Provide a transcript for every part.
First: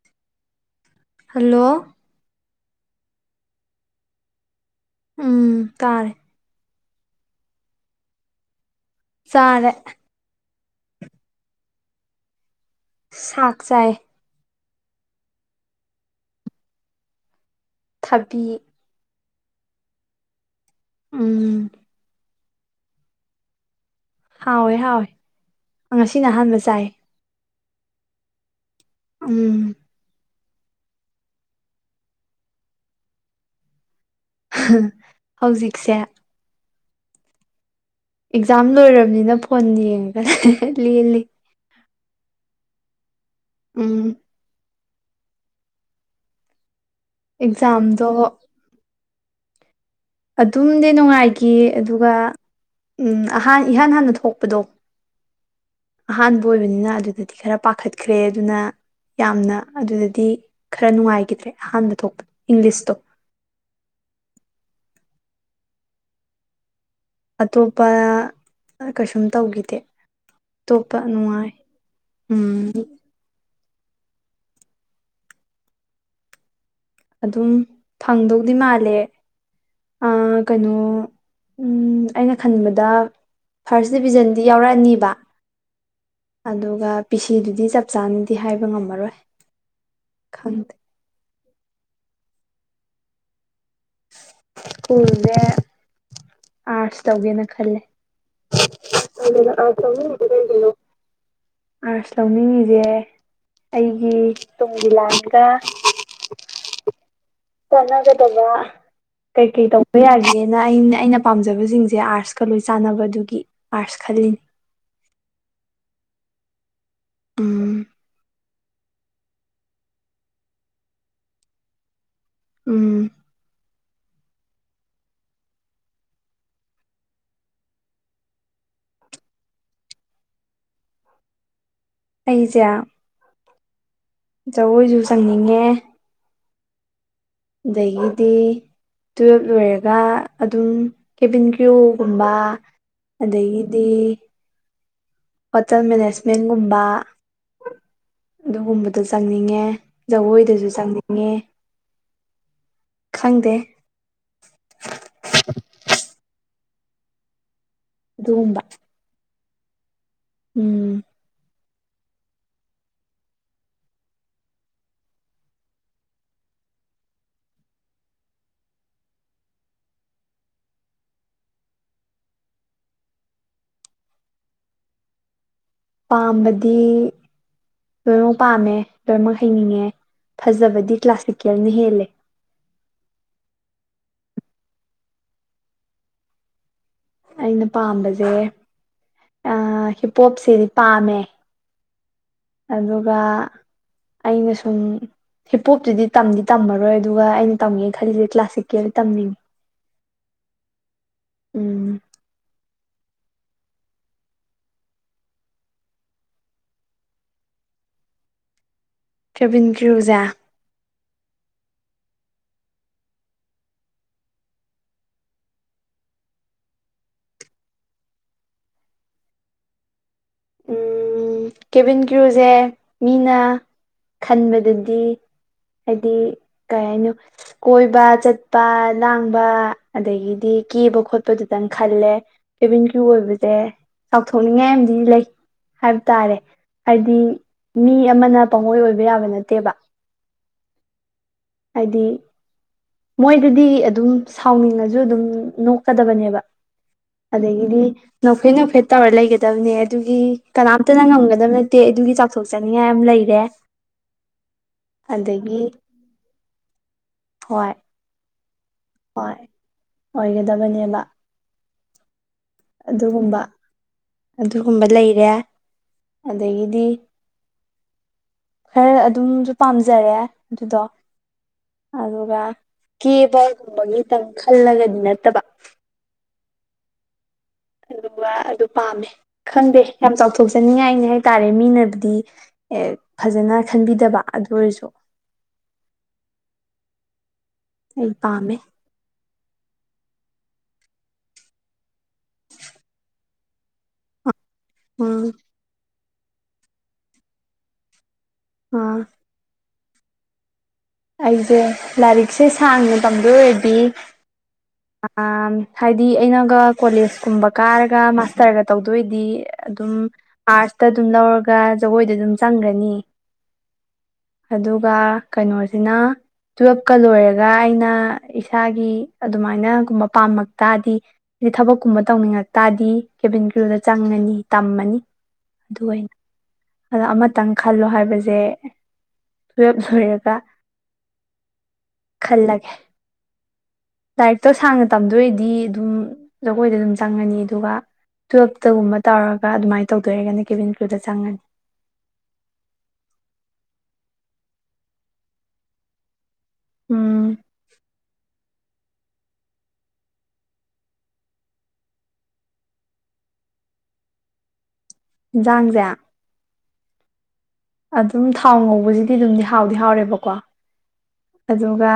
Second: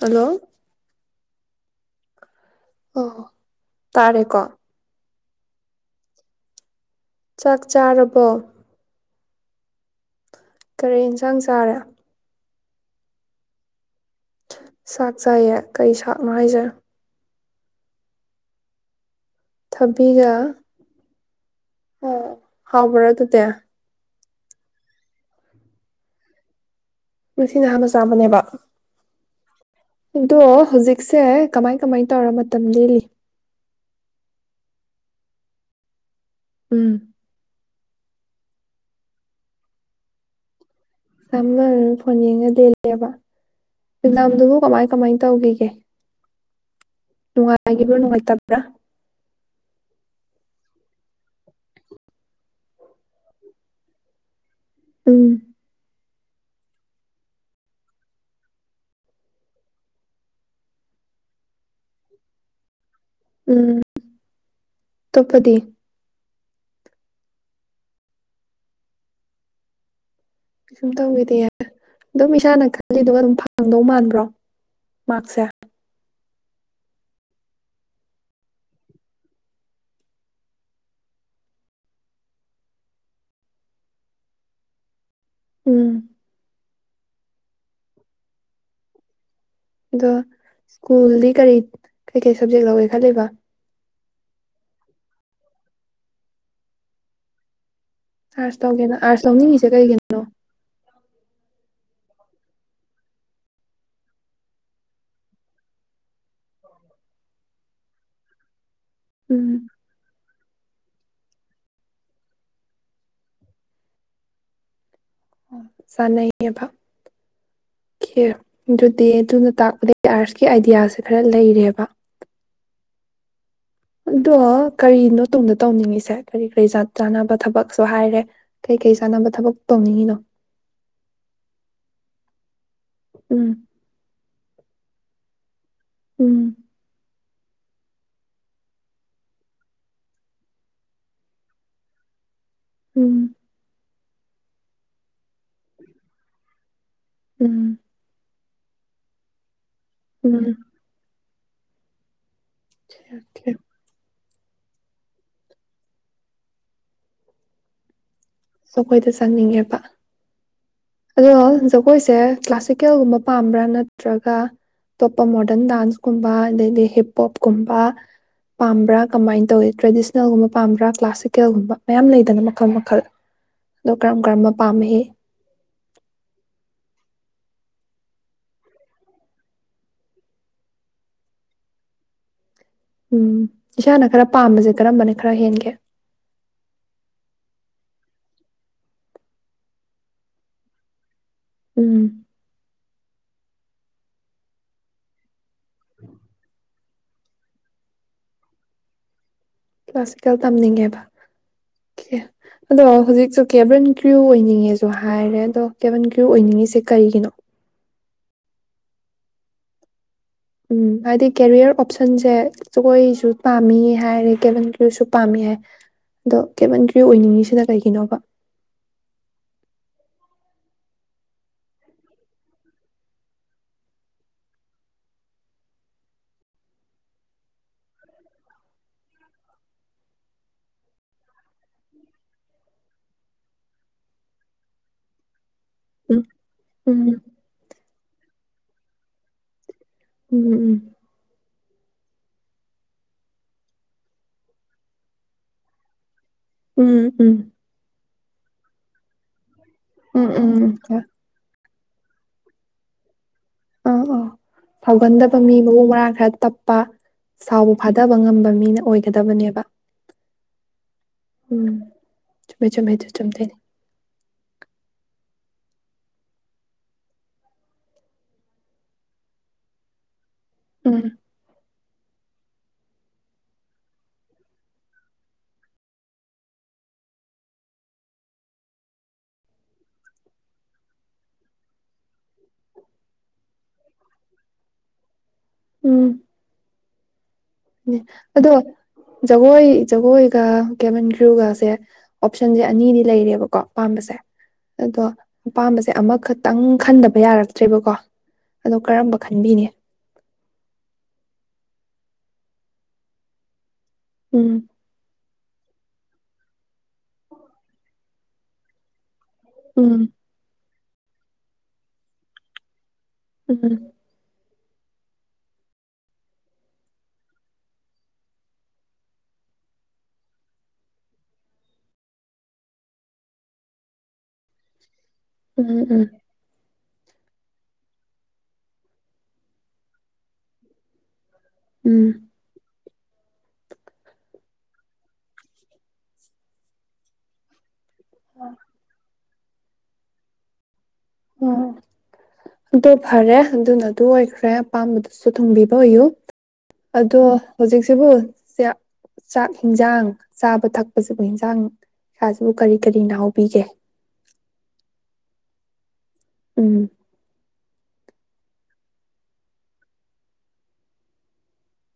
Hello hello ꯑꯣ ꯇꯥꯔꯦꯀꯣ ꯎꯝ ꯇꯥꯔꯦ ꯆꯥꯛ ꯆꯥꯔꯕꯣ ꯆꯔꯦ ꯀꯔꯤ ꯌꯦꯟꯁꯥꯡ ꯆꯥꯔꯦ ꯁꯥꯛ ꯆꯥꯏ ꯁꯥꯛ ꯆꯥꯏꯌꯦ ꯀꯩ ꯁꯥꯛꯅꯣ ꯍꯥꯏꯁꯦ ꯊꯕꯤ ꯊꯕꯤꯒ ꯎꯝ ꯑꯣ ꯍꯥꯎꯕ꯭ꯔꯣ ꯑꯗꯨꯗꯤ ꯍꯥꯎꯋꯦ ꯍꯥꯎꯋꯦ ꯉꯁꯤꯅ ꯑꯍꯥꯟꯕ ꯆꯥꯏ ꯉꯁꯤꯅ ꯑꯍꯥꯟꯕ ꯆꯥꯝꯕꯅꯦꯕ ꯎꯝ ꯑꯗꯣ ꯍꯧꯖꯤꯛꯁꯦ ꯀꯃꯥꯏ ꯀꯃꯥꯏ ꯇꯧꯔ ꯃꯇꯝ ꯂꯦꯜꯂꯤ ꯍꯧꯖꯤꯛꯁꯦ ꯎꯝ ꯑꯦꯛꯖꯥꯝ ꯂꯣꯏꯔꯕꯅꯤꯅ ꯐꯣꯟ ꯌꯦꯡꯉꯒ ꯂꯦꯜꯂꯤ [unintelligible] ꯐꯣꯟ ꯌꯦꯡꯉ ꯂꯦꯜꯂꯦꯕꯥ? ꯎꯝ ꯏ ꯑꯃꯗꯨꯕꯨ ꯀꯃꯥꯏ ꯀꯃꯥꯏꯅ ꯇꯧꯈꯤꯒꯦ ꯅꯨꯡꯉꯥꯏꯒꯤꯕ꯭ꯔꯣ ꯑꯦꯛꯖꯥꯝꯗꯣ ꯅꯨꯡꯉꯥꯏꯇꯕ꯭ꯔꯥ? ꯑꯗꯨꯝꯗꯤ ꯅꯨꯡꯉꯥꯏꯈꯤ ꯑꯗꯨꯒ ꯑꯍꯥꯟ ꯏꯍꯥꯟ ꯍꯥꯟꯅ ꯊꯣꯛꯄꯗꯣ ꯎꯝ꯫ ꯑꯍꯥꯟꯕ ꯑꯣꯏꯕꯅꯤꯅ ꯑꯗꯨꯗꯗꯤ ꯈꯔ ꯄꯥꯈꯠꯈ꯭ꯔꯦ ꯑꯗꯨꯅ ꯌꯥꯝꯅ ꯑꯗꯨꯗꯗꯤ ꯈꯔ ꯅꯨꯡꯉꯥꯏꯈꯤꯗ꯭ꯔꯦ ꯑꯍꯥꯟꯕ ꯊꯣꯛꯄ ꯏꯪꯂꯤꯁꯇꯣ ꯎꯝ ꯇꯣꯄꯗꯤ ꯑꯇꯣꯞꯄ ꯀꯩꯁꯨꯝ ꯇꯧꯈꯤꯗꯦ ꯀꯩꯁꯨꯝ ꯑꯇꯣꯞꯄ ꯇꯧꯈꯤꯗꯦ ꯅꯨꯡꯉꯥꯏ ꯑꯗꯨꯝ ꯏꯁꯥꯅ ꯎꯝ ꯈꯜꯂꯤꯗꯨ ꯑꯗꯨꯝ ꯐ ꯐꯪꯗꯧ ꯃꯥꯟꯕ꯭ꯔꯣ ꯃꯥꯛꯁꯦ ꯑꯗꯨꯝ ꯐꯪꯗꯧꯗꯤ ꯃꯥꯜꯂꯦ ꯀꯩꯅꯣ ꯑꯩꯅ ꯈꯟꯕꯗ ꯐꯥꯔꯁ ꯗꯤꯕꯤꯖꯟꯗꯤ ꯌꯥꯎꯔꯛꯑꯅꯤꯕ ꯎꯝ ꯑꯗꯨꯒ ꯄꯤꯁꯤꯗꯨꯗꯤ ꯆꯞ ꯆꯥꯅꯗꯤ ꯍꯥꯏꯕ ꯉꯝꯃꯔꯣꯏ ꯑꯣꯗ ꯈꯪꯗꯦ ꯁ꯭ꯀꯨꯜꯗꯤ ꯀꯔꯤ ꯀꯩ ꯀꯩ ꯁꯕꯖꯦꯛ ꯂꯧꯒꯦ ꯈꯜꯂꯤꯕ ꯁ꯭ꯀꯨꯜꯁꯦ ꯑꯥꯔꯠꯁ ꯇꯧꯒꯦꯅ ꯈꯜꯂꯦ ꯑꯥꯔꯁ ꯇꯧꯒꯦꯅ ꯑꯥꯔꯁ ꯂꯧꯅꯤꯡꯉꯤꯁꯦ ꯀꯩꯒꯤꯅꯣ ꯑꯥꯔꯁ ꯂꯧꯅꯤꯡꯉꯤꯁꯦ ꯑꯩꯒꯤ ꯇꯨꯡꯒꯤ ꯂꯥꯟꯒ ꯆꯉꯒꯗꯕ ꯎꯝ ꯀꯩꯀꯩ ꯇꯧꯕ ꯌꯥꯒꯦ ꯑꯗꯨ ꯑꯩꯅ ꯑꯩꯅ ꯄꯥꯝꯖꯕꯁꯤꯡꯁꯦ ꯑꯥꯔꯠꯁꯀ ꯂꯣꯏ ꯆꯥꯟꯅꯕꯗꯨꯒꯤ ꯑꯥꯔꯠꯁ ꯈꯜꯂꯤꯅꯦ ꯆꯅꯩꯌꯦꯕ ꯎꯝ [unintelligible] ꯑꯗꯨꯗꯤ ꯑꯗꯨꯅ ꯇꯥꯛꯄꯗꯒꯤ ꯑꯥꯔꯠꯁꯀꯤ ꯑꯥꯏꯗꯤꯌꯥꯁꯦ ꯈꯔ ꯂꯩꯔꯦꯕ ꯎꯝ ꯑꯗꯣ ꯀꯔꯤꯅꯣ ꯇꯨꯡꯗ ꯇꯧꯅꯤꯡꯉꯤꯁꯦ ꯀꯔꯤ ꯀꯔꯤ ꯆꯥꯅꯕ ꯊꯕꯛꯁꯨ ꯍꯥꯏꯔꯦ ꯀꯩꯀꯔꯤ ꯆꯥꯅꯕ ꯊꯕꯛ ꯇꯧꯅꯤꯡꯉꯤꯅꯣ ꯑꯩꯖ ꯎꯝ ꯖꯒꯣꯏꯁꯨ ꯆꯪꯅꯤꯡꯉꯦ ꯎꯝ ꯑꯗꯒꯤꯗꯤ ꯇꯨꯋꯜꯞ ꯂꯣꯏꯔꯒ ꯑꯗꯨꯝ ꯀꯦꯕꯤꯟ ꯀꯌꯣꯒꯨꯝꯕ ꯎꯝ ꯑꯗꯩꯒꯤꯗꯤ ꯍꯣꯇꯦꯜ ꯃꯦꯅꯦꯖꯃꯦꯟꯒꯨꯝꯕ ꯎꯝ ꯑꯗꯨꯒꯨꯝꯕꯗꯣ ꯆꯪꯅꯤꯡꯉꯦ ꯎꯝ ꯖꯒꯣꯏꯗꯁꯨ ꯆꯪꯅꯤꯡꯉꯦ ꯈꯪꯗꯦ [unintelligible] [inaudible] ꯑꯗꯨꯒꯨꯝꯕ ꯁꯈꯣꯏꯗ ꯆꯪꯅꯤꯡꯉꯦ ꯕ ꯎꯝ ꯔꯣ [unintelligible] ꯖꯒꯣꯏꯁꯦ ꯀ꯭ꯂꯥꯁꯤꯀꯦꯜꯒꯨꯝꯕ ꯄꯥꯝꯕ꯭ꯔꯥ ꯅꯠꯇ꯭ꯔꯒ ꯑꯇꯣꯞꯄ ꯃꯣꯗꯔꯟ ꯗꯥꯟꯁꯀꯨꯝꯕ ꯑꯗꯩꯗꯤ ꯍꯤꯞ ꯍꯣꯞꯀꯨꯝꯕ ꯄꯥꯝꯕ꯭ꯔꯥ ꯀꯃꯥꯏꯅ ꯇꯧꯏ ꯇ꯭ꯔꯦꯗꯤꯁꯅꯦꯜꯒꯨꯝꯕ ꯄꯥꯝꯕ꯭ꯔꯥ ꯀ꯭ꯂꯥꯁꯤꯀꯦꯜꯒꯨꯝꯕ ꯃꯌꯥꯝ ꯂꯩꯗꯅ ꯃꯈꯜ ꯃꯈꯜ ꯑꯣ ꯀꯔꯝ ꯀꯔꯝꯕ ꯄꯥꯝꯃꯤ ꯄꯥꯝꯕꯗꯤ ꯂꯣꯏꯅꯃꯛ ꯄꯥꯝꯃꯦ ꯂꯣꯏꯅꯃꯛ ꯍꯩꯅꯤꯡꯉꯦ ꯐꯖꯕꯗꯤ ꯀ꯭ꯂꯥꯁꯤꯀꯦꯜꯅ ꯍꯦꯜꯂꯦ ꯎꯝ ꯏꯁꯥꯅ ꯈꯔ ꯄꯥꯝꯕꯁꯦ ꯀꯔꯝꯕꯅꯦ ꯈꯔ ꯍꯦꯟꯒꯦ ꯑꯩꯅ ꯄꯥꯝꯕꯁꯦ ꯍꯤꯞꯄꯣꯞꯁꯤꯗꯤ ꯄꯥꯝꯃꯦ ꯎꯝ ꯑꯗꯨꯒ ꯑꯩꯅ ꯁꯨꯝ ꯍꯤꯞꯄꯣꯞꯇꯨꯗꯤ ꯇꯝꯗꯤ ꯇꯝꯃꯔꯣꯏ ꯑꯗꯨꯒ ꯑꯩꯅ ꯇꯝꯒꯦ ꯈꯜꯂꯤꯁꯦ ꯀ꯭ꯂꯥꯁꯤꯛꯀꯦꯜ ꯇꯝꯅꯤꯡꯉꯤ ꯀ꯭ꯂꯥꯁꯤꯀꯦꯜ ꯇꯝꯅꯤꯡꯉꯦꯕ ꯎꯝ ꯑꯗꯣ ꯍꯧꯖꯤꯛꯁꯨ ꯀꯦꯕꯟ ꯀ꯭ꯔꯌꯨ ꯑꯣꯏꯅꯤꯡꯉꯦꯁꯨ ꯍꯥꯏꯔꯦ ꯑꯗꯣ ꯀꯦꯕꯔꯟ ꯀ꯭꯭ꯔꯌꯨ ꯑꯣꯏꯅꯤꯡꯉꯤꯁꯦ ꯀꯔꯤꯒꯤꯅꯣ ꯀꯔ꯭ꯦꯕꯤꯟ ꯀꯔꯑꯣꯖꯥ ꯎꯝ ꯍꯥꯏꯗꯤ ꯀꯦꯔꯤꯌꯔ ꯑꯣꯞꯁꯟꯁꯦ ꯖꯒꯣꯏꯁꯨ ꯄꯥꯝꯃꯤ ꯍꯥꯏꯔꯦ ꯀꯦꯕꯟ ꯀ꯭ꯔꯌꯨꯁꯨ ꯄꯥꯝꯃꯤ ꯍꯥꯏ ꯑꯗꯣ ꯀꯦꯕꯟ ꯀ꯭ꯔꯌꯨ ꯑꯣꯏꯅꯤꯡꯉꯤꯁꯤꯅ ꯀꯩꯒꯤꯅꯣꯕ ꯀꯦꯚꯤꯟ ꯀ꯭ꯔꯨꯁꯦ ꯃꯤꯅ ꯈꯟꯕꯗꯗꯤ ꯍꯥꯏꯗꯤ ꯀꯩ ꯍꯥꯏꯅꯣ ꯀꯣꯏꯕ ꯆꯠꯄ ꯂꯥꯡꯕ ꯑꯗꯒꯤꯗꯤ ꯀꯦꯕ ꯈꯣꯠꯄꯗꯨꯇꯪ ꯈꯜꯂꯦ ꯀꯦꯚꯤꯟ ꯀ꯭ꯔꯨ ꯑꯣꯏꯕꯁꯦ ꯆꯥꯎꯊꯣꯛꯅꯤꯡꯉꯥꯏ ꯑꯃꯗꯤ ꯂꯩ ꯎꯝ ꯇꯔꯦ ꯍꯥꯏꯗꯤ ꯎꯝ ꯃꯤ ꯑꯃꯅ ꯄꯪꯉꯣꯏ ꯑꯣꯏꯕ ꯌꯥꯕ ꯅꯠꯇꯦꯕ ꯎꯝ ꯎꯝ ꯍꯥꯏꯗꯤ ꯃꯣꯏꯗꯗꯤ ꯑꯗꯨꯝ ꯁꯥꯎꯅꯤꯡꯉꯁꯨ ꯑꯗꯨꯝ ꯅꯣꯛꯀꯗꯕꯅꯦꯕ ꯎꯝ ꯎꯝ ꯑꯗꯒꯤꯗꯤ ꯅꯦꯐꯦꯗ ꯅꯣꯐꯦꯗ ꯇꯕꯔ ꯂꯩꯒꯦ ꯇꯕꯅꯦ ꯑꯗꯨꯒꯤ ꯎꯝ ꯎꯝ ꯀꯅꯥ ꯎꯝ ꯅꯪ ꯉꯝꯒꯗꯕ ꯠꯇꯦ ꯑꯗꯨꯒꯤ ꯆꯥꯎꯊꯣꯛꯆꯅꯤꯡꯉꯥꯏ ꯌꯥꯝ ꯂꯩꯔꯦ ꯑꯥ ꯑꯥ ꯁꯥꯎꯒꯟꯗꯕ ꯃꯤ ꯑꯗꯒꯤ ꯃꯕꯨꯡ ꯃꯔꯥꯡ ꯈꯔ ꯇꯞꯄ ꯍꯣꯏ ꯁꯥꯎꯕ ꯐꯥꯗꯕ ꯉꯝꯕ ꯃꯤꯅ ꯍꯣꯏ ꯑꯣꯏꯒꯗꯕꯅꯦꯕ ꯑꯣꯏꯒꯗꯕꯅꯦꯕ ꯎꯝ ꯆꯨꯝꯃꯦ ꯆꯨꯝꯃꯦ ꯑꯗꯨ ꯑꯗꯨꯒꯨꯝꯕ ꯆꯨꯝꯗꯣꯏꯅꯦ ꯑꯗꯨꯒꯨꯝꯕ ꯂꯩꯔꯦ ꯑꯗꯒꯤꯗꯤ ꯈꯔ ꯑꯗꯨꯝꯁꯨ ꯄꯥꯝꯖꯔꯦ ꯑꯗꯨꯗꯣ ꯎꯝ ꯑꯗꯨꯒ ꯀꯦꯕ ꯨꯕꯒꯤ ꯇꯪ ꯈꯜꯂꯒꯗꯤ ꯅꯠꯇꯕ ꯑꯗꯨꯒ ꯑꯗꯨ ꯄꯥꯝꯃꯦ ꯈꯟꯗꯦ ꯌꯥꯝ ꯆꯥꯎꯊꯣꯛꯆꯅꯤꯡꯉꯥꯏꯅꯤ ꯍꯥꯏ ꯇꯔꯦ ꯃꯤꯅꯕꯨꯗꯤ ꯑꯦ ꯐꯖꯅ ꯈꯟꯕꯤꯗꯕ ꯑꯗꯨ ꯑꯣꯏꯔꯁꯨ ꯎꯝ ꯎꯝ ꯑꯩ ꯑꯗꯣ ꯄꯥꯝꯃꯦ ꯖꯒꯣꯏ ꯖꯒꯣꯏꯒ ꯀꯦꯕꯟ ꯒ꯭ꯔꯨꯒꯁꯦ ꯑꯣꯞꯁꯟꯁꯦ ꯑꯅꯤꯗꯤ ꯂꯩꯔꯦꯕꯀꯣ ꯑꯥꯝꯕꯁꯦ ꯑꯗꯣ ꯎꯝ ꯑꯄꯥꯝꯕꯁꯦ ꯑꯃꯛ ꯈꯇꯪ ꯈꯟꯗꯕ ꯌꯥꯔꯛꯇ꯭ꯔꯦꯕꯀꯣ ꯑꯗꯣ ꯑꯥ ꯀꯔꯝꯕ ꯈꯟꯕꯤꯅꯦ ꯑꯩꯁꯦ ꯂꯥꯏꯔꯤꯛꯁꯦ ꯁꯥꯡꯅ ꯇꯝꯗꯣꯏ ꯑꯣꯏꯔꯗꯤ ꯎꯝ ꯑ ꯍꯥꯏꯗꯤ ꯑꯩꯅꯒ ꯀꯣꯂꯦꯁ ꯀꯨꯝꯕ ꯀꯥꯔꯒ ꯃꯥꯁꯇꯔꯒ ꯇꯧꯗꯣꯏꯗꯤ ꯑꯗꯨꯝ ꯎꯝ ꯇ ꯑꯗꯨꯝ ꯂꯧꯔꯒ ꯖꯒꯣꯏꯗ ꯑꯗꯨꯝ ꯆꯪꯒ꯭ꯔꯅꯤ ꯎꯝ ꯑꯗꯨꯒ ꯀꯩꯅꯣꯁꯦ ꯑꯁꯤꯅ ꯇꯨꯋꯦꯜꯞꯀ ꯂꯣꯏꯔꯒ ꯑꯩꯅ ꯏꯁꯥꯒꯤ ꯑꯗꯨꯃꯥꯏꯅꯒꯨꯝꯕ ꯄꯥꯝꯂ ꯇꯥꯔꯗꯤ ꯍꯥꯏ ꯊꯕꯛꯀꯨꯝꯕ ꯇꯧꯅꯤꯡꯉ ꯇꯗꯤ ꯀꯦꯕꯤꯟ ꯀ꯭ꯔꯨꯗ ꯆꯪꯉꯅꯤ ꯇꯝꯃꯅꯤ ꯎꯝ ꯎꯝ ꯑꯗꯣ ꯑꯃꯇꯪ ꯈꯜꯂꯣ ꯍꯥꯏꯕꯁꯦ ꯇꯨꯋꯜꯞ ꯂꯣꯏꯔꯒ ꯎꯝ ꯈꯜ ꯂꯒꯦ ꯂꯥꯏꯔꯤꯛꯇꯣ ꯁꯥꯡꯅ ꯇꯝꯗꯣꯏꯑꯣꯏꯔꯤꯗꯤ ꯑꯗꯨꯝ ꯖꯒꯣꯏꯗ ꯑꯗꯨꯝ ꯆꯪꯉꯅꯤ ꯑꯗꯨꯒ ꯇꯨꯋꯦꯜꯞꯇꯒꯨꯝꯕ ꯇꯥꯔꯒ ꯑꯗꯨꯃꯥꯏꯅ ꯇꯧꯗꯔꯒꯅꯦ ꯀꯦꯕꯤꯟ ꯀ꯭ꯔꯨꯗ ꯆꯪꯉꯅꯤ ꯎꯝ ꯑꯗꯨ ꯐꯔꯦ ꯑꯗꯨꯅ ꯑꯗꯨ ꯑꯣꯏꯈ꯭ꯔ ꯈꯔ ꯑꯄꯥꯝꯕꯗꯨꯁꯨ ꯊꯨꯡꯕꯤꯕ ꯑꯣꯏꯌꯨ ꯑꯗꯣ ꯎꯝ ꯍꯧꯖꯤꯛꯁꯤꯕꯨ ꯆꯥꯛ ꯆꯥꯛ ꯌꯦꯟꯖꯥꯡ ꯆꯥꯕ ꯊꯛꯄꯁꯤꯕꯨ ꯏꯟꯖꯥꯡ ꯀꯥꯁꯤꯕꯨ ꯀꯔꯤ ꯀꯔꯤ ꯍꯥꯎꯕꯤꯒꯦ ꯍꯦꯟꯖꯥꯡꯁꯦ ꯎꯝ ꯑꯗꯨꯝ ꯊꯥꯎ ꯉꯧꯕꯁꯤꯗꯤ ꯑꯗꯨꯝꯗꯤ ꯍꯥꯎꯗꯤ ꯍꯥꯎꯔꯦꯕꯀꯣ ꯑꯗꯨꯒ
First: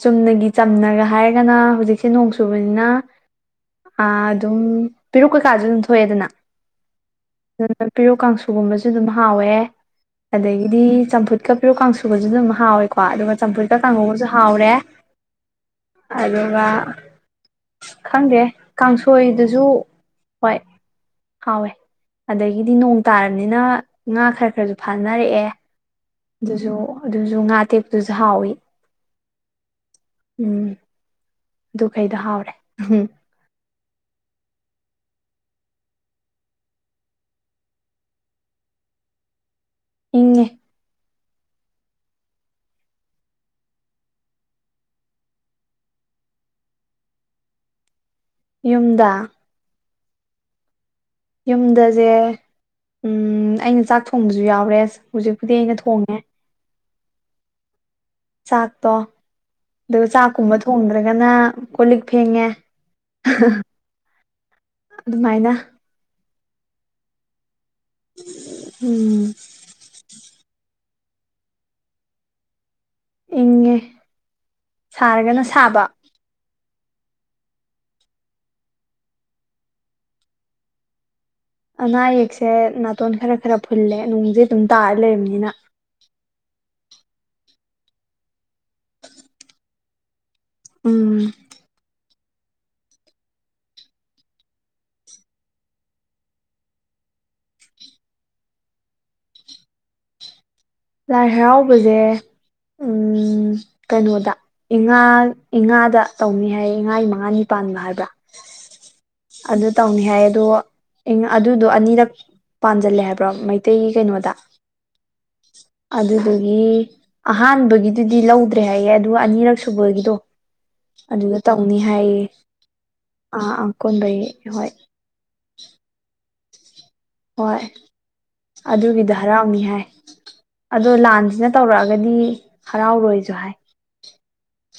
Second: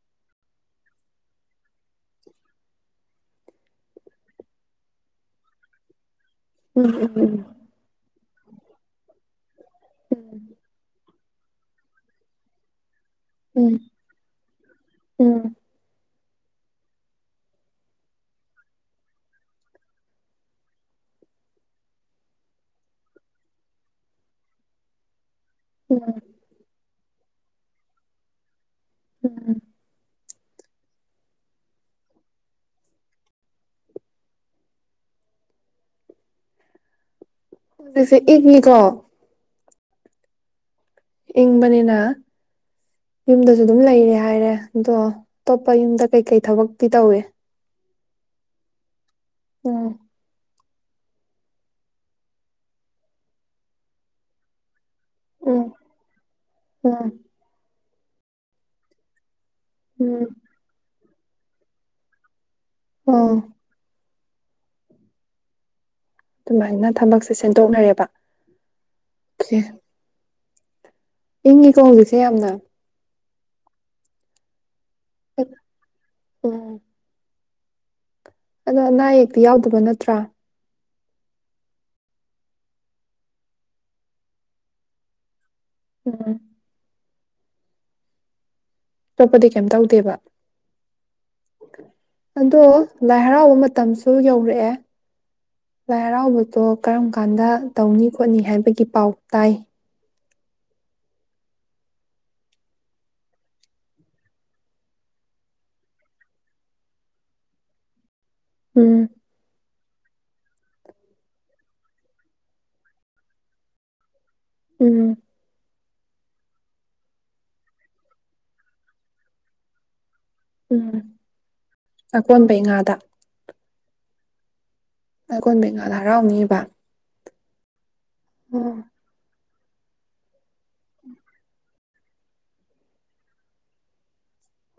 ꯆꯨꯝꯅꯒꯤ ꯆꯝꯅꯒ ꯍꯥꯏꯔꯒꯅ ꯍꯧꯖꯤꯛꯁꯦ ꯅꯣꯡ ꯆꯨꯕꯅꯤꯅ ꯑꯗꯨꯝ ꯄꯦꯔꯨꯛ ꯀꯩꯀꯥꯁꯨ ꯑꯗꯨꯝ ꯊꯣꯛꯑꯦꯗꯅ ꯎꯝ ꯎꯝ ꯑꯗꯨ ꯄꯤꯔꯨꯛ ꯀꯥꯡꯁꯨ ꯁꯤꯒꯨꯝꯕꯁꯤꯁꯨ ꯑꯗꯨꯝ ꯍꯥꯎꯋꯦ ꯍꯦ ꯑꯗꯗꯒꯤꯗꯤ ꯆꯝꯐꯨꯠ [inaudible] ꯀꯥꯡꯁꯨꯒꯁꯨ ꯑꯗꯨꯝ ꯍꯥꯎꯋꯦꯀꯣ ꯑꯗꯨꯒ ꯆꯝꯐꯨꯠꯀ ꯎꯝ ꯀꯥꯡꯒꯧꯒꯁꯨ ꯍꯥꯎꯔꯦ ꯎꯝ ꯎꯝ ꯑꯗꯨꯒ ꯈꯪꯗꯦ ꯀꯥꯡꯁꯣꯏꯗꯨꯁꯨ ꯍꯣꯏ ꯍꯥꯎꯋꯦ ꯑꯗꯒꯤꯗꯤ ꯅꯣꯡ ꯇꯥꯔꯕꯅꯤꯅ ꯉꯥ ꯈꯔ ꯈꯔꯁꯨ ꯐꯥꯅꯔꯛꯑꯦ ꯎꯝ ꯑꯗꯨꯁꯨ ꯑꯗꯨꯁꯨ ꯉꯥ ꯇꯦꯛꯄꯗꯨꯁꯨ ꯍꯥꯎꯋꯤ ꯎꯝ ꯎꯝ ꯑꯗꯨ ꯀꯩꯗꯣ ꯍꯥꯎꯔꯦ ꯎꯝ ꯁꯦ ꯏꯪꯅꯤꯀꯣ ꯏꯪꯉꯤ ꯏꯪꯕꯅꯤꯅ ꯌꯨꯝꯗꯁꯨ ꯑꯗꯨꯝ ꯂꯩꯔꯦ ꯍꯥꯏꯔꯦ ꯑꯗꯣ ꯑꯇꯣꯞꯄ ꯌꯨꯝꯗ ꯀꯩꯀꯩ ꯊꯕꯛꯇꯤ ꯇꯧꯏ ꯌꯨꯝꯗ ꯎꯝ ꯌꯨꯝꯗꯁꯦ ꯎ ꯑꯩꯅ ꯆꯥꯛ ꯊꯣꯡꯕꯁꯨ ꯌꯥꯎꯔꯦ ꯑ ꯍꯧꯖꯤꯛꯄꯨꯗꯤ ꯑꯩꯅ ꯊꯣꯡꯉꯦ ꯑꯥ ꯆꯥꯛꯇꯣ ꯑꯗꯨ ꯎꯝ ꯆꯀꯨꯝꯃꯊꯣꯡꯟꯗ ꯀꯒꯅ ꯀꯜꯂꯤ ꯐꯦꯉꯦ ꯎꯝ ꯑꯗꯨꯃꯥꯏꯅ ꯑꯗꯨꯃꯥꯏꯅ ꯊꯕꯛꯁꯦꯦ ꯎꯝ ꯁꯦꯡꯗꯣꯛꯅꯔꯦꯕꯀꯦ ꯏꯪꯉꯀꯣꯡꯖꯤꯁꯦ ꯌꯥꯝꯅ ꯏꯦ ꯁꯥꯔꯒꯅ ꯁꯥꯕ ꯎꯝ ꯑꯗꯣ ꯑꯅꯥ ꯑꯌꯦꯛꯇꯤ ꯌꯥꯎꯗꯕ ꯅꯠꯇ꯭ꯔꯥ ꯑꯅꯥ ꯑꯌꯦꯛꯁꯦ ꯅꯥꯇꯣꯟ ꯈꯔ ꯈꯔ ꯐꯨꯜꯂꯦ ꯅꯅꯨꯡꯁꯦ ꯑꯗꯨꯝ ꯇꯥꯔ ꯂꯩꯔꯕꯅꯤꯅ ꯎꯝ ꯑꯇꯣꯞꯄꯗꯤ ꯀꯩꯝ ꯇꯧꯗꯦꯕ ꯎꯝ ꯑꯗꯣ ꯂꯥꯏ ꯍꯔꯥꯎꯕ ꯃꯇꯝꯁꯨ ꯌꯧꯔꯛꯑꯦ ꯂꯥꯏ ꯍꯔꯥꯎꯕꯗꯣ ꯀꯔꯝ ꯀꯥꯟꯗ ꯇꯧꯅꯤ ꯈꯣꯠꯅꯤ ꯍꯥꯏꯕꯒꯤ ꯄꯥꯎ ꯇꯥꯏ ꯂꯥꯏ ꯍꯔꯥꯎꯕꯁꯦ ꯀꯩꯅꯣꯗ ꯏꯉꯥ ꯏꯉꯥꯗ ꯇꯧꯅꯤ ꯍꯥꯏ ꯏꯉꯥ ꯏ ꯃꯉꯥꯅꯤ ꯄꯥꯟꯕ ꯍꯥꯏꯕ꯭ꯔꯥ ꯎꯝ ꯑꯗꯨ ꯇꯧꯅꯤ ꯍꯥꯏ ꯑꯗꯣ ꯑꯗꯨꯗꯣ ꯑꯅꯤꯔꯛ ꯄꯥꯟꯁꯤꯜꯂꯦ ꯍꯥꯏꯕ꯭ꯔꯣ ꯃꯩꯇꯩꯒꯤ ꯀꯩꯅꯣꯗ ꯎꯝ ꯑꯗꯨꯗꯨꯒꯤ ꯑꯍꯥꯟꯕꯒꯤꯗꯨꯗꯤ ꯂꯧꯗ꯭ꯔꯦ ꯍꯥꯏꯌꯦꯦ ꯑꯗꯨꯒ ꯑꯅꯤꯔꯛ ꯁꯨꯕꯒꯤꯗꯣ ꯎꯝ ꯑꯗꯨꯒ ꯇꯧꯅꯤ ꯍꯥꯏꯌꯦ ꯑꯀꯣꯟꯕꯩ ꯉꯥꯗ ꯑ ꯑꯀꯣꯟꯕꯩ ꯍꯣꯏ ꯑꯩ ꯀꯣꯟ ꯕꯦꯡꯒꯥꯜ ꯍꯔꯥꯎ ꯋꯥ ꯍꯣꯏ ꯑꯗꯨꯒꯤꯗ ꯍꯔꯥꯎꯅꯤ ꯑꯗꯣ ꯂꯥꯟꯁꯤꯅ ꯇꯧꯔꯛꯑꯒꯗꯤ ꯍꯔꯥꯎꯔꯣꯏꯁꯨ ꯍꯥꯏ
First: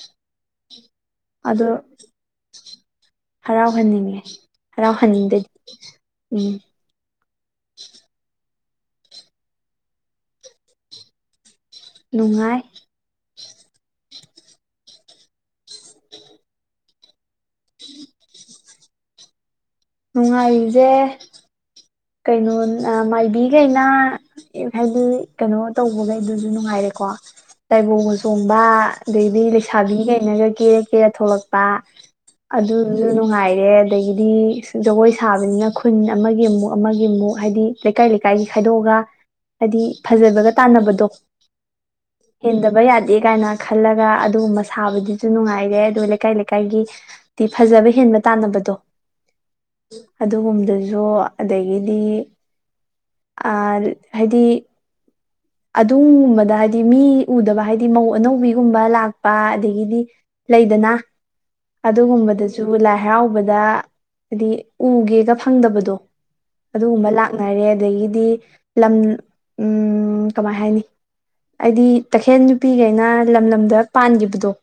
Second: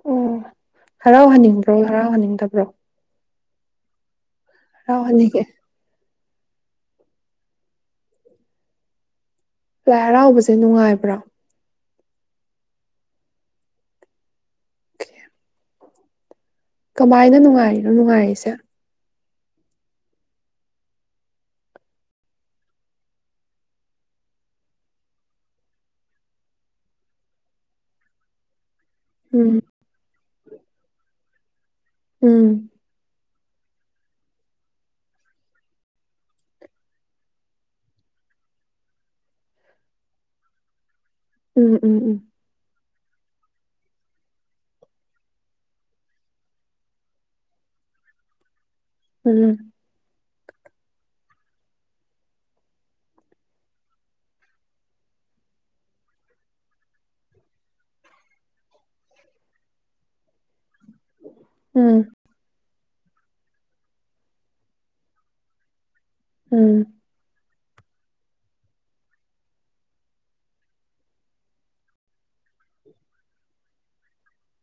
ꯑꯣ ꯍꯔꯥꯎꯍꯟꯅꯤꯡꯕ꯭ꯔꯣ ꯍꯔꯥꯎꯍꯟꯅꯤꯡꯗꯕ꯭ꯔꯣ ꯍꯔꯥꯎꯍꯟꯅꯤꯡꯉꯤ ꯍꯔꯥꯎ ꯍꯟꯅꯤꯡꯗ꯭ꯔ ꯍꯔꯥꯎꯍꯟꯅꯤꯡꯉꯦ ꯎꯝ ꯂꯥꯏ ꯍꯔꯥꯎꯕꯁꯦ ꯅꯨꯡꯉꯥꯏꯕ꯭ꯔꯥ ꯅꯨꯡꯉꯥꯏ [inaudible] ꯀꯃꯥꯏꯅ ꯅꯨꯡꯉꯥꯏꯔꯤꯅꯣ ꯅꯨꯡꯉꯥꯏꯔꯤꯁꯦ ꯅꯨꯡꯉꯥꯏꯔꯤꯁꯦ ꯀꯩꯅꯣ ꯃꯥꯏꯕꯤꯈꯩꯅ ꯍꯥꯏꯗꯤ ꯀꯩꯅꯣ ꯇꯧꯕꯈꯩꯗꯨꯁꯨ ꯅꯨꯡꯉꯥꯏꯔꯦꯀꯣ ꯇꯥꯏꯕꯪꯒ ꯆꯣꯡꯕ ꯑꯗꯩꯗꯤ ꯎꯝ ꯂꯩꯁꯥꯕꯤ ꯀꯩ ꯑꯩꯅꯒ ꯀꯦꯔ ꯀꯦꯔ ꯊꯣꯛꯂꯛ ꯎꯝ ꯑꯗꯨꯁꯨ ꯅꯨꯡꯉꯥꯏ ꯑꯗꯒꯤꯗꯤ ꯖꯒꯣꯏ ꯁꯥꯕꯅꯤꯅ ꯈꯨꯟ ꯑꯃꯒꯤ ꯑꯃꯨꯛ ꯑꯃꯒꯤ ꯑꯃꯨꯛ ꯍꯥꯏꯗꯤ ꯂꯩꯀꯥꯏ ꯂꯩꯀꯥꯏꯒꯤ ꯈꯥꯏꯗꯣꯛꯑꯒ ꯍꯥꯏꯗꯤ ꯐꯖꯕꯒ ꯇꯥꯟꯅꯕꯗꯣ ꯎꯝ ꯎꯝ ꯎꯝ ꯗꯦ ꯀꯥꯏꯅ ꯈꯜꯂꯒ ꯑꯗꯨꯒꯨꯝꯕ ꯁꯥꯕꯗꯨꯁꯨ ꯅꯨꯡꯉꯥꯏꯔꯦ ꯑꯗꯨ ꯂꯩꯀꯥꯏ ꯂꯩꯀꯥꯏꯒꯤꯗꯤ ꯐꯖꯕ ꯍꯦꯟꯕ ꯇꯥꯟꯅꯕꯗꯣ ꯎꯝ ꯑꯗꯨꯒꯨꯝꯕꯗꯁꯨ ꯑꯗꯒꯤꯗꯤ ꯍꯥꯏꯗꯤ ꯑꯗꯨꯨꯝꯕꯗ ꯍꯥꯏꯗꯤ ꯃꯤ ꯎꯗꯕ ꯍꯥꯏꯗꯤ ꯃꯧ ꯑꯅꯧꯕꯤꯒꯨꯝꯕ ꯂꯥꯛꯄ ꯑꯗꯒꯤꯗꯤ ꯂꯩꯗꯅ ꯑꯗ ꯎꯝ ꯍꯝꯕꯗꯁ ꯁꯨ ꯂꯥꯏ ꯍꯔꯥꯎꯕꯗ ꯍꯥꯏꯗꯤ ꯎꯒꯦꯒ ꯐꯪꯗꯕꯗꯣ ꯎꯝ ꯑꯗꯨ ꯎꯝ ꯎꯨꯝꯕꯂ ꯈꯅꯔꯦ ꯑꯗꯒꯤꯗꯤ ꯂꯝ ꯎ ꯀꯃꯥꯏ ꯍꯥꯏꯅꯤ ꯑꯩꯗꯤ ꯇꯈꯦꯜ ꯅꯨꯄꯤꯈꯩꯅ ꯂꯝ ꯂꯝꯗ ꯄꯥꯟꯈꯤꯕꯗꯣ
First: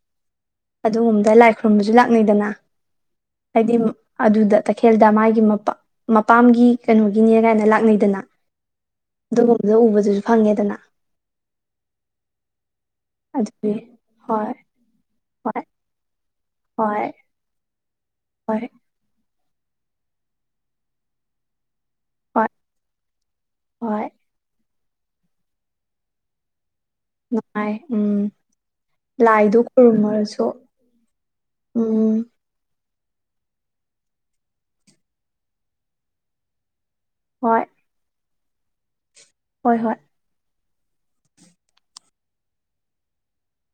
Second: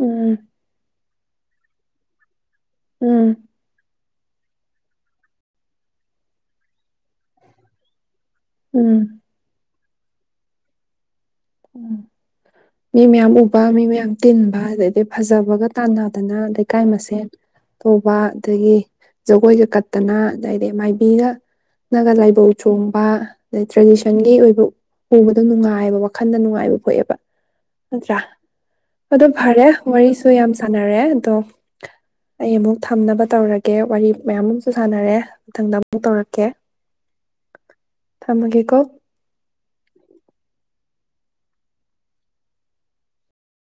ꯎꯝ ꯑꯗꯨꯒꯨꯝꯕꯗ ꯂꯥꯏ ꯈꯨꯔꯨꯝꯕꯁꯨ ꯂꯥꯛꯅꯩꯗꯅ ꯎꯝ ꯍꯥꯏꯗꯤ ꯑꯗꯨꯗ ꯇꯈꯦꯜꯗ ꯃꯥꯒꯤ ꯃꯄꯥ ꯃꯄꯥꯝꯒꯤ ꯀꯩꯅꯣꯒꯤꯅꯦ ꯀꯥꯏꯅ ꯂꯥꯛꯅꯩꯗꯅ ꯎꯝ ꯑꯗ ꯎꯕꯁꯁꯨ ꯐꯪꯉꯦꯗꯅ ꯎꯝ ꯃꯤ ꯃꯌꯥꯝ ꯎꯕ ꯑꯗꯨꯒꯤ ꯃꯤ ꯃꯌꯥꯝ ꯍꯣꯏ ꯇꯤꯟꯕ ꯑꯗꯩꯗꯤ ꯍꯣꯏ ꯐꯖꯕꯒ ꯇꯥꯟꯅꯗꯅ ꯂꯩꯩꯀꯥꯏ ꯍꯣꯏ ꯃꯁꯦꯟ ꯇꯧꯕ ꯍꯣꯏ ꯑꯗꯒꯤ ꯖꯒꯣꯏꯒ ꯀꯠꯇꯅ ꯑꯗꯩꯗꯤ ꯃꯥꯏꯕꯤꯒ ꯒ ꯂꯥꯏꯕꯧ ꯍꯣꯏ ꯆꯣꯡꯕ ꯑꯗꯩ ꯍꯣꯏ ꯇ꯭ꯔꯦꯗꯤꯁꯟꯒꯤ ꯑꯣꯏꯕ ꯎꯕꯗꯣ ꯅꯨꯡꯉꯥꯏꯕ ꯋꯥꯈꯟꯗ ꯅꯨꯡꯉꯥꯏꯕ ꯄꯣꯛꯑꯦꯕ ꯅꯠꯇ꯭ꯔꯥ ꯎꯝ ꯑꯗꯣ ꯂꯥꯏꯗꯨ ꯐꯔꯦ ꯋꯥꯔꯤꯁꯨ ꯈꯨꯔꯨꯝꯃꯔꯁꯨ ꯌꯥꯝ ꯁꯥꯥꯟꯅꯔꯦ ꯑꯗꯣ ꯎꯝ ꯑꯩ ꯑꯃꯨꯛ ꯊꯝꯅꯕ ꯇꯧꯔꯒꯦ ꯋꯥꯔꯤ ꯃꯌꯥꯝ ꯑꯃꯁꯨ ꯁꯥꯟꯅꯔꯦ ꯃꯊꯪꯗ ꯑꯃꯨꯛ ꯇꯧꯔꯛꯀꯦ ꯍꯣꯏ ꯊꯝꯃꯒꯦꯀꯣ ꯍꯣꯏ ꯍꯣꯏ